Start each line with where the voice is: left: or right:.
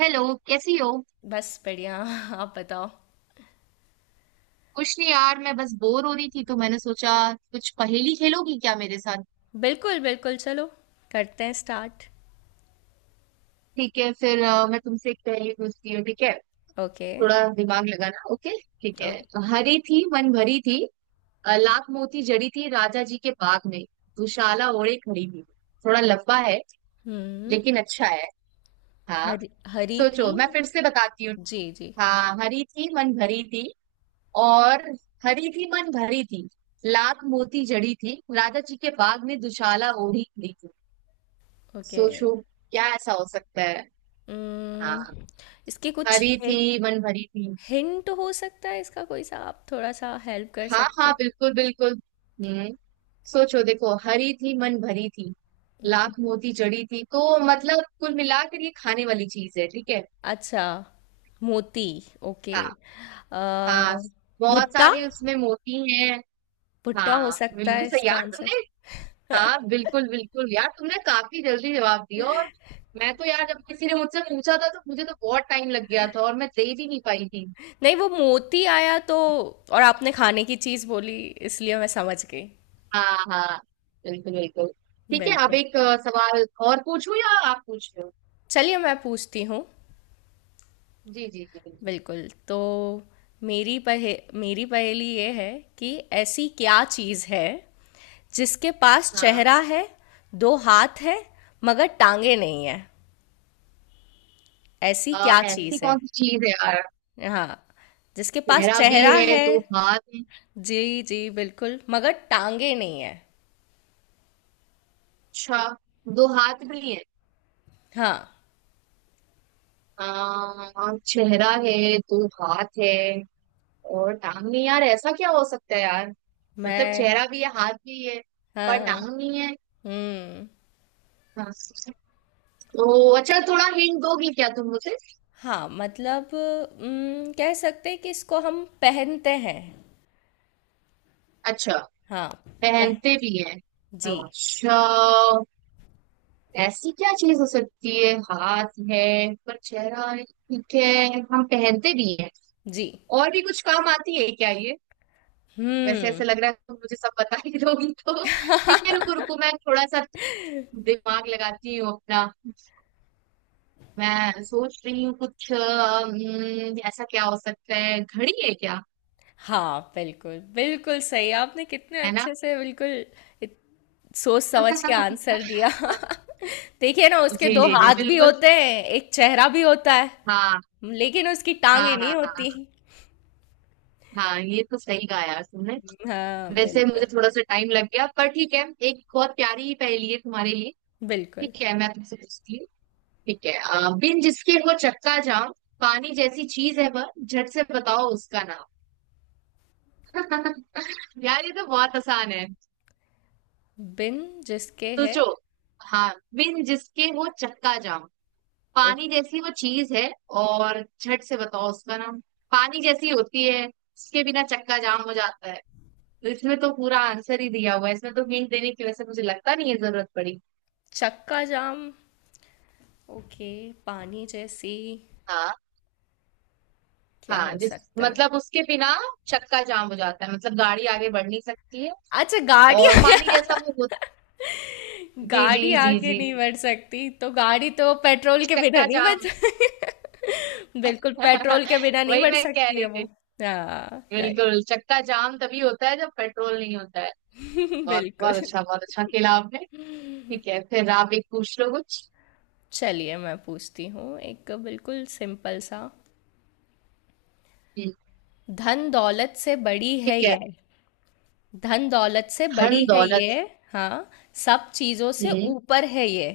right: Hello. कैसी हो?
left: बस बढ़िया आप बताओ।
right: कुछ नहीं यार, मैं बस बोर हो रही थी तो मैंने सोचा कुछ पहेली खेलोगी क्या मेरे साथ।
left: बिल्कुल बिल्कुल, चलो करते हैं स्टार्ट।
right: ठीक है फिर मैं तुमसे एक पहेली पूछती हूँ। ठीक है,
left: ओके।
right: थोड़ा दिमाग लगाना। ओके, ठीक है।
left: ओके।
right: हरी थी मन भरी थी, लाख मोती जड़ी थी राजा जी के बाग में दुशाला ओढ़े खड़ी थी। थोड़ा लंबा है
left: हम्म।
right: लेकिन अच्छा है। हाँ,
left: हरी हरी थी।
right: सोचो, मैं फिर से बताती हूँ।
left: जी जी।
right: हाँ, हरी थी मन भरी थी, और हरी थी मन भरी थी, लाख मोती जड़ी थी राजा जी के बाग में दुशाला ओढ़ी खड़ी थी।
left: ओके।
right: सोचो, क्या ऐसा हो सकता है। हाँ,
left: हम्म। इसके कुछ
right: हरी
left: हि,
right: थी मन भरी थी।
left: हिंट हो सकता है इसका? कोई सा आप थोड़ा सा हेल्प कर
right: हाँ
left: सकते
right: हाँ,
left: हैं?
right: बिल्कुल बिल्कुल। हम्म, सोचो देखो, हरी थी मन भरी थी, लाख मोती जड़ी थी, तो मतलब कुल मिलाकर ये खाने वाली चीज है, ठीक है।
left: अच्छा, मोती। ओके।
right: हाँ।
left: अ,
right: हाँ, बहुत
left: भुट्टा।
right: सारे उसमें मोती हैं।
left: भुट्टा हो
right: हाँ
left: सकता
right: बिल्कुल
left: है
right: सही
left: इसका
right: यार तुमने।
left: आंसर?
right: हाँ बिल्कुल बिल्कुल यार, तुमने काफी जल्दी जवाब दिया। और मैं तो यार, जब किसी ने मुझसे पूछा था तो मुझे तो बहुत टाइम लग गया था, और मैं दे भी नहीं पाई थी।
left: नहीं, वो मोती आया तो और आपने खाने की चीज बोली, इसलिए मैं समझ गई।
right: हाँ हाँ, बिल्कुल बिल्कुल। ठीक है, अब
left: बिल्कुल।
right: एक सवाल और पूछूं या आप पूछ रहे हो?
left: चलिए मैं पूछती हूँ।
right: जी जी जी बिल्कुल।
left: बिल्कुल। तो मेरी पहेली ये है कि ऐसी क्या चीज़ है जिसके पास
right: हाँ,
left: चेहरा है, 2 हाथ हैं, मगर टाँगें नहीं हैं? ऐसी क्या
right: ऐसी
left: चीज़ है?
right: कौन सी चीज है यार।
left: हाँ, जिसके पास
right: चेहरा भी
left: चेहरा
right: है,
left: है।
right: दो हाथ है।
left: जी, जी, बिल्कुल, मगर टाँगें नहीं हैं।
right: अच्छा, दो हाथ भी है।
left: हाँ,
right: चेहरा है, दो हाथ है, और टांग नहीं। यार ऐसा क्या हो सकता है यार। मतलब
left: मैं।
right: चेहरा भी है, हाथ भी है, पर
left: हाँ, हाँ।
right: टांग नहीं है।
left: हुँ।
right: हाँ। तो अच्छा थोड़ा हिंट दोगी क्या तुम मुझे।
left: हाँ, मतलब कह सकते हैं कि इसको हम पहनते हैं।
right: अच्छा,
left: हाँ। पह,
right: पहनते भी है।
left: जी।
right: अच्छा, ऐसी क्या चीज हो सकती है, हाथ है पर चेहरा है, ठीक है, हम पहनते भी हैं।
left: जी।
right: और भी कुछ काम आती है क्या ये? वैसे
left: हम्म।
right: ऐसे लग रहा है तुम मुझे सब बता ही दोगी तो। ठीक है, रुको रुको, मैं थोड़ा सा दिमाग लगाती हूँ अपना। मैं सोच रही हूँ कुछ, ऐसा क्या हो सकता है, घड़ी है क्या?
left: हाँ बिल्कुल बिल्कुल सही आपने, कितने
right: है ना?
left: अच्छे से बिल्कुल इत, सोच समझ के आंसर दिया। देखिए ना, उसके
right: जी
left: दो
right: जी जी
left: हाथ भी
right: बिल्कुल।
left: होते हैं, एक चेहरा भी होता है,
right: हाँ
left: लेकिन उसकी
right: हाँ
left: टांगे
right: हाँ।
left: नहीं
right: हाँ
left: होती।
right: हाँ, ये तो सही कहा यार तुमने।
left: हाँ
right: वैसे
left: बिल्कुल
right: मुझे थोड़ा सा टाइम लग गया, पर ठीक है, एक बहुत प्यारी पहेली है तुम्हारे लिए।
left: बिल्कुल।
right: ठीक है, मैं तुमसे पूछती हूँ, ठीक है। बिन जिसके वो चक्का जाम, पानी जैसी चीज है वह, झट से बताओ उसका नाम। यार ये तो बहुत आसान है।
left: बिन जिसके है।
right: सोचो। हाँ, बिन जिसके वो चक्का जाम,
left: ओ,
right: पानी जैसी वो चीज है, और झट से बताओ उसका नाम। पानी जैसी होती है, उसके बिना चक्का जाम हो जाता है, तो इसमें तो पूरा आंसर ही दिया हुआ है इसमें, तो हिंट देने की वजह से मुझे लगता नहीं है जरूरत पड़ी।
left: चक्का जाम। ओके। पानी जैसी,
right: हाँ।
left: क्या
right: हाँ,
left: हो
right: जिस
left: सकता है?
right: मतलब उसके बिना चक्का जाम हो जाता है, मतलब गाड़ी आगे बढ़ नहीं सकती है।
left: अच्छा, गाड़ी
right: और पानी जैसा वो होता है। जी
left: गाड़ी
right: जी जी
left: आगे
right: जी।
left: नहीं बढ़ सकती, तो गाड़ी तो पेट्रोल के बिना
right: चक्का
left: नहीं बढ़
right: जाम।
left: सकती। बिल्कुल, पेट्रोल के बिना नहीं
right: वही
left: बढ़
right: मैं कह
left: सकती
right: रही
left: है वो।
right: थी।
left: हाँ, राइट।
right: बिल्कुल, चक्का जाम तभी होता है जब पेट्रोल नहीं होता है। बहुत
left: बिल्कुल।
right: बहुत अच्छा, बहुत अच्छा खेला आपने। ठीक है, फिर आप एक पूछ लो कुछ।
left: चलिए मैं पूछती हूँ एक बिल्कुल सिंपल सा।
right: हम्म,
left: धन दौलत से बड़ी है
right: ठीक है।
left: ये। धन दौलत से
right: धन
left: बड़ी है ये।
right: दौलत।
left: हाँ। सब चीजों से
right: हम्म,
left: ऊपर है ये।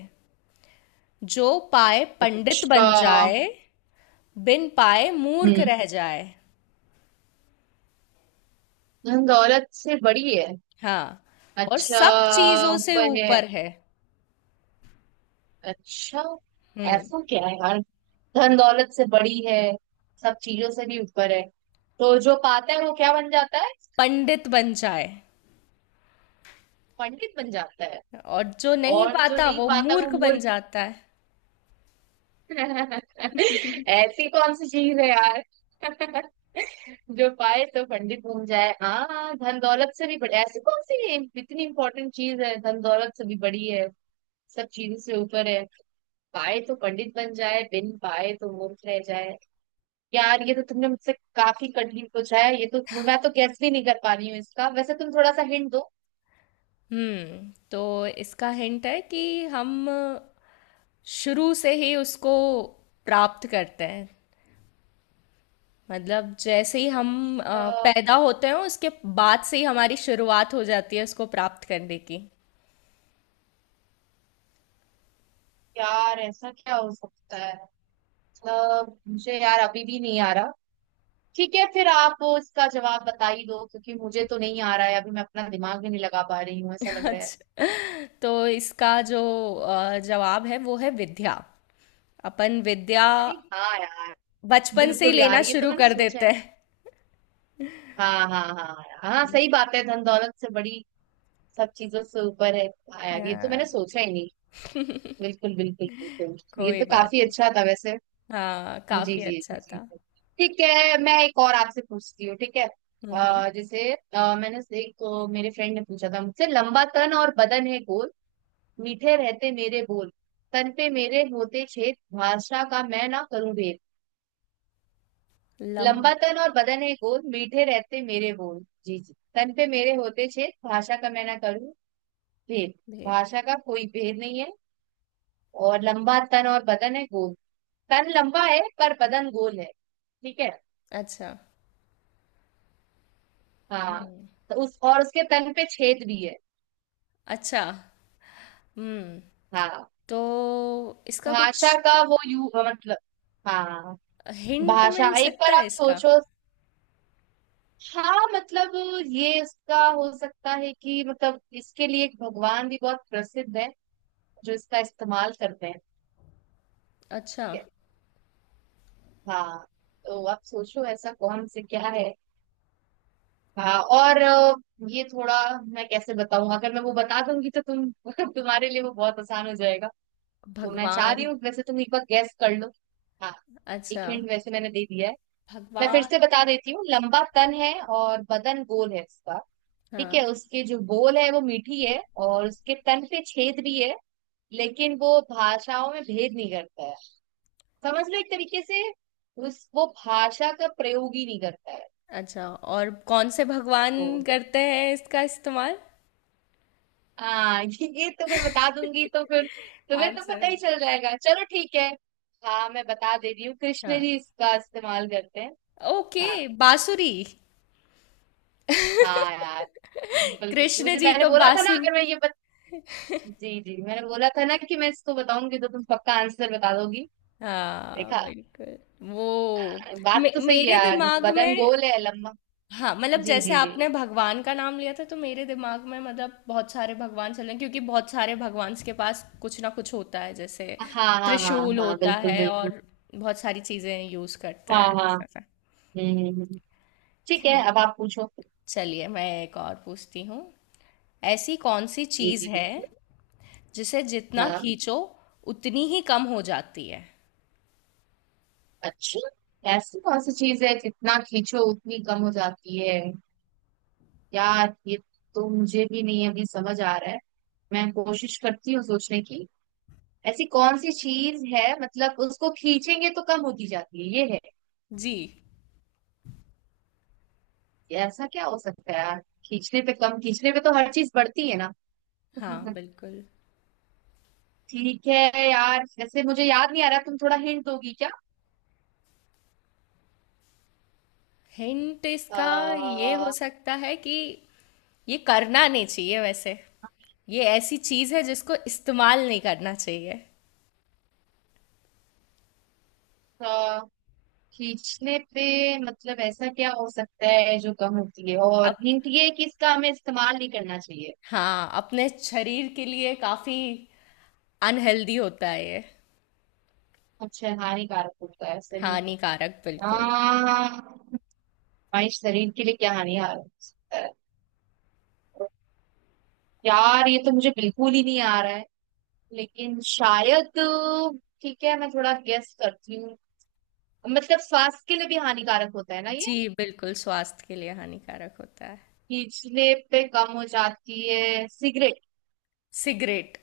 left: जो पाए पंडित
right: अच्छा।
left: बन जाए, बिन पाए मूर्ख
right: हम्म,
left: रह जाए।
right: धन दौलत से बड़ी है।
left: हाँ। और
right: अच्छा,
left: सब चीजों से
right: ऊपर है।
left: ऊपर है।
right: अच्छा,
left: हम्म।
right: ऐसा क्या है यार, धन दौलत से बड़ी है, सब चीजों से भी ऊपर है, तो जो पाता है वो क्या बन जाता है?
left: पंडित बन जाए।
right: पंडित बन जाता है।
left: और जो नहीं
right: और जो
left: पाता
right: नहीं
left: वो
right: पाता वो
left: मूर्ख बन
right: मूर्ख।
left: जाता है।
right: ऐसी कौन सी चीज है यार? जो पाए तो पंडित बन जाए, हाँ, धन दौलत से भी बड़ी ऐसी कौन सी इतनी इंपॉर्टेंट चीज है, धन दौलत से भी बड़ी है, सब चीजों से ऊपर है, पाए तो पंडित बन जाए, बिन पाए तो मूर्ख रह जाए। यार ये तो तुमने मुझसे काफी कठिन पूछा है, ये तो मैं तो गैस भी नहीं कर पा रही हूँ इसका। वैसे तुम थोड़ा सा हिंट दो।
left: हम्म। तो इसका हिंट है कि हम शुरू से ही उसको प्राप्त करते हैं। मतलब जैसे ही हम
right: अच्छा।
left: पैदा होते हैं, उसके बाद से ही हमारी शुरुआत हो जाती है उसको प्राप्त करने की।
right: यार ऐसा क्या हो सकता है, मतलब मुझे यार अभी भी नहीं आ रहा। ठीक है, फिर आप इसका जवाब बता ही दो, क्योंकि मुझे तो नहीं आ रहा है अभी, मैं अपना दिमाग भी नहीं लगा पा रही हूँ ऐसा लग रहा है।
left: अच्छा। तो इसका जो जवाब है, वो है विद्या। अपन विद्या
right: अरे हाँ यार,
left: बचपन से ही
right: बिल्कुल
left: लेना
right: यार, ये तो
left: शुरू
right: मैंने
left: कर
right: सोचा है।
left: देते हैं।
right: हाँ हाँ हाँ यार, हाँ, सही बात है, धन दौलत से बड़ी, सब चीजों से ऊपर है। हाँ यार, ये तो मैंने
left: हाँ।
right: सोचा ही नहीं। बिल्कुल बिल्कुल। बिल्कुल, ये
left: कोई
right: तो
left: बात
right: काफी
left: नहीं।
right: अच्छा था वैसे।
left: हाँ,
right: जी
left: काफी
right: जी जी
left: अच्छा
right: जी।
left: था।
right: ठीक है, मैं एक और आपसे पूछती हूँ, ठीक है।
left: हम्म।
right: जैसे एक मेरे फ्रेंड ने पूछा था मुझसे, लंबा तन और बदन है गोल, मीठे रहते मेरे बोल, तन पे मेरे होते छेद, भाषा का मैं ना करूं भेद।
left: लंबे।
right: लंबा तन और बदन है गोल, मीठे रहते मेरे बोल, जी जी, तन पे मेरे होते छेद, भाषा का मैं ना करूं भेद। भाषा का कोई भेद नहीं है, और लंबा तन और बदन है गोल, तन लंबा है पर बदन गोल है, ठीक है।
left: अच्छा।
right: हाँ।
left: हम्म।
right: तो उस, और उसके तन पे छेद भी है।
left: अच्छा। हम्म।
right: हाँ।
left: तो इसका कुछ
right: भाषा का वो यू मतलब। हाँ।
left: हिंट
right: भाषा,
left: मिल
right: एक
left: सकता
right: बार
left: है
right: आप
left: इसका?
right: सोचो। हाँ मतलब ये इसका हो सकता है कि, मतलब इसके लिए एक भगवान भी बहुत प्रसिद्ध है जो इसका इस्तेमाल करते हैं,
left: अच्छा,
right: ठीक है। हाँ, तो आप सोचो ऐसा कौन से क्या है। हाँ और ये थोड़ा, मैं कैसे बताऊं, अगर मैं वो बता दूंगी तो तुम तुम्हारे लिए वो बहुत आसान हो जाएगा। तो मैं चाह रही
left: भगवान।
right: हूँ वैसे तुम एक बार गैस कर लो। हाँ। एक
left: अच्छा,
right: हिंट वैसे मैंने दे दिया है। मैं फिर
left: भगवान।
right: से बता देती हूँ, लंबा तन है और बदन गोल है इसका, ठीक
left: हाँ।
right: है, उसके जो बोल है वो मीठी है, और उसके तन पे छेद भी है, लेकिन वो भाषाओं में भेद नहीं करता है, समझ लो एक तरीके से उस वो भाषा का प्रयोग ही नहीं करता है।
left: अच्छा। और कौन से भगवान
right: तो
left: करते हैं इसका इस्तेमाल?
right: हाँ, ये तो मैं बता दूंगी तो फिर तुम्हें तो पता
left: आंसर।
right: ही चल जाएगा, चलो ठीक है। हाँ, मैं बता दे रही हूँ, कृष्ण
left: हाँ।
right: जी इसका इस्तेमाल करते हैं। हाँ।
left: ओके। बांसुरी।
right: हाँ यार बिल्कुल।
left: कृष्ण
right: मुझे
left: जी
right: मैंने
left: तो
right: बोला था ना,
left: बांसुरी।
right: अगर मैं ये जी जी मैंने बोला था ना कि मैं इसको बताऊंगी तो तुम पक्का आंसर बता दोगी।
left: हाँ
right: देखा,
left: बिल्कुल। वो
right: बात तो सही है
left: मेरे
right: यार,
left: दिमाग
right: बदन
left: में।
right: गोल है, लंबा।
left: हाँ, मतलब
right: जी
left: जैसे
right: जी जी।
left: आपने भगवान का नाम लिया था, तो मेरे दिमाग में मतलब बहुत सारे भगवान चल रहे हैं, क्योंकि बहुत सारे भगवान के पास कुछ ना कुछ होता है, जैसे
right: हाँ हाँ हाँ।
left: त्रिशूल
right: हाँ
left: होता
right: बिल्कुल
left: है,
right: बिल्कुल।
left: और बहुत सारी चीजें यूज करते
right: हाँ
left: हैं।
right: हाँ। हम्म हम्म, हम्म। ठीक है,
left: खैर,
right: अब आप पूछो।
left: चलिए मैं एक और पूछती हूँ। ऐसी कौन सी
right: जी
left: चीज
right: जी
left: है
right: बिल्कुल।
left: जिसे जितना
right: हाँ।
left: खींचो उतनी ही कम हो जाती है?
right: अच्छा, ऐसी कौन सी चीज है जितना खींचो उतनी कम हो जाती है। यार ये तो मुझे भी नहीं अभी समझ आ रहा है, मैं कोशिश करती हूँ सोचने की। ऐसी कौन सी चीज है मतलब, उसको खींचेंगे तो कम होती जाती है ये है।
left: जी।
right: ऐसा क्या हो सकता है यार, खींचने पे कम, खींचने पे तो हर चीज बढ़ती है ना।
left: हाँ बिल्कुल।
right: ठीक है यार, वैसे मुझे याद नहीं आ रहा, तुम थोड़ा हिंट दोगी क्या।
left: हिंट इसका ये हो
right: आ,
left: सकता है कि ये करना नहीं चाहिए। वैसे ये ऐसी चीज है जिसको इस्तेमाल नहीं करना चाहिए।
right: खींचने पे मतलब ऐसा क्या हो सकता है जो कम होती है, और
left: अप,
right: हिंट ये है कि इसका हमें इस्तेमाल नहीं करना चाहिए।
left: हाँ, अपने शरीर के लिए काफी अनहेल्दी होता है ये।
right: अच्छा, हानिकारक होता है शरीर को।
left: हानिकारक, बिल्कुल।
right: हमारे शरीर के लिए क्या हानिकारक हो सकता है? यार ये तो मुझे बिल्कुल ही नहीं आ रहा है, लेकिन शायद, ठीक है मैं थोड़ा गेस करती हूँ, मतलब स्वास्थ्य के लिए भी हानिकारक होता है ना ये,
left: जी बिल्कुल, स्वास्थ्य के लिए हानिकारक होता है।
right: पिछले पे कम हो जाती है, सिगरेट।
left: सिगरेट।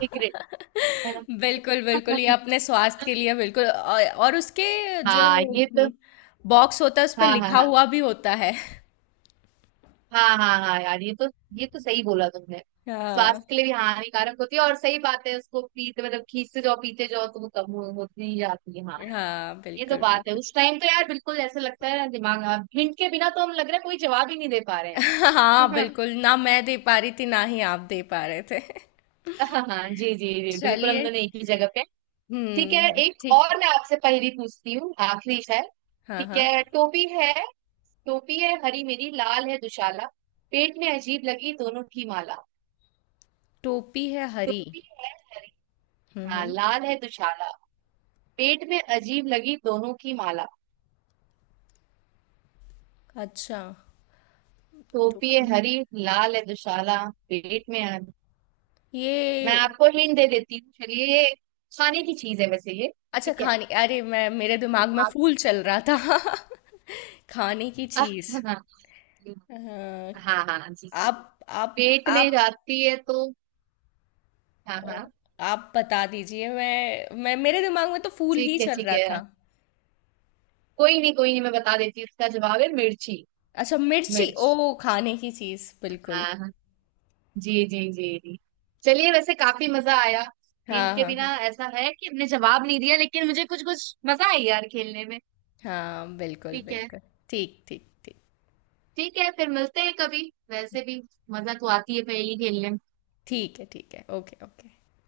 right: सिगरेट। है ना?
left: बिल्कुल बिल्कुल, ये अपने स्वास्थ्य के लिए बिल्कुल, और उसके जो
right: हाँ ये तो।
left: हम्म, बॉक्स होता है, उस पर
right: हाँ हाँ
left: लिखा
right: हाँ।
left: हुआ भी होता है।
right: हाँ हाँ हाँ यार, ये तो, ये तो सही बोला तुमने।
left: हाँ
right: स्वास्थ्य के लिए भी हानिकारक होती है, और सही बात है, उसको पीते मतलब खींचते जाओ पीते जाओ तो वो होती ही जाती है। हाँ यार,
left: हाँ
right: ये तो
left: बिल्कुल
right: बात है,
left: बिल्कुल।
right: उस टाइम तो यार बिल्कुल ऐसा लगता है ना, दिमाग हिंट के बिना तो, हम लग रहा है कोई जवाब ही नहीं दे पा रहे
left: हाँ,
right: हैं।
left: बिल्कुल। ना मैं दे पा रही थी, ना ही आप दे पा रहे थे।
right: हाँ हाँ जी जी जी बिल्कुल, हम
left: चलिए।
right: दोनों एक ही जगह पे हैं। ठीक है,
left: हुँ,
right: एक
left: ठीक।
right: और मैं आपसे पहेली पूछती हूँ, आखिरी है।
left: हाँ,
right: ठीक
left: हाँ।
right: है, टोपी है, टोपी है हरी मेरी, लाल है दुशाला, पेट में अजीब लगी दोनों की माला।
left: टोपी है हरी।
right: टोपी है हरी।
left: हुँ,
right: हाँ,
left: हुँ।
right: लाल है दुशाला, पेट में अजीब लगी दोनों की माला।
left: अच्छा,
right: टोपी है
left: टोपी।
right: हरी, लाल है दुशाला, पेट में अ-
left: ये,
right: मैं आपको हिंट दे देती हूँ, चलिए ये खाने की चीज है वैसे ये।
left: अच्छा
right: ठीक है,
left: खाने, अरे मैं मेरे दिमाग में
right: आप।
left: फूल चल रहा था। खाने की
right: हाँ
left: चीज़। हाँ,
right: हाँ हाँ जी जी,
left: आप आप
right: पेट में
left: आप
right: जाती है तो। हाँ
left: अ,
right: हाँ।
left: आप बता दीजिए, मैं मेरे दिमाग में तो फूल ही
right: ठीक है
left: चल
right: ठीक
left: रहा
right: है,
left: था।
right: कोई नहीं कोई नहीं, मैं बता देती हूँ, इसका जवाब है मिर्ची।
left: अच्छा, मिर्ची।
right: मिर्च।
left: ओह! खाने की चीज़, बिल्कुल।
right: हाँ हाँ, जी जी जी जी। चलिए, वैसे काफी मजा आया, हिंट
left: हाँ,
right: के
left: हाँ, हाँ।
right: बिना ऐसा है कि हमने जवाब नहीं दिया, लेकिन मुझे कुछ कुछ मजा आई यार खेलने में।
left: हाँ बिल्कुल
right: ठीक है
left: बिल्कुल। ठीक ठीक ठीक।
right: ठीक है। फिर मिलते हैं कभी, वैसे भी मजा तो आती है पहेली खेलने में।
left: ठीक है ठीक है, ओके ओके।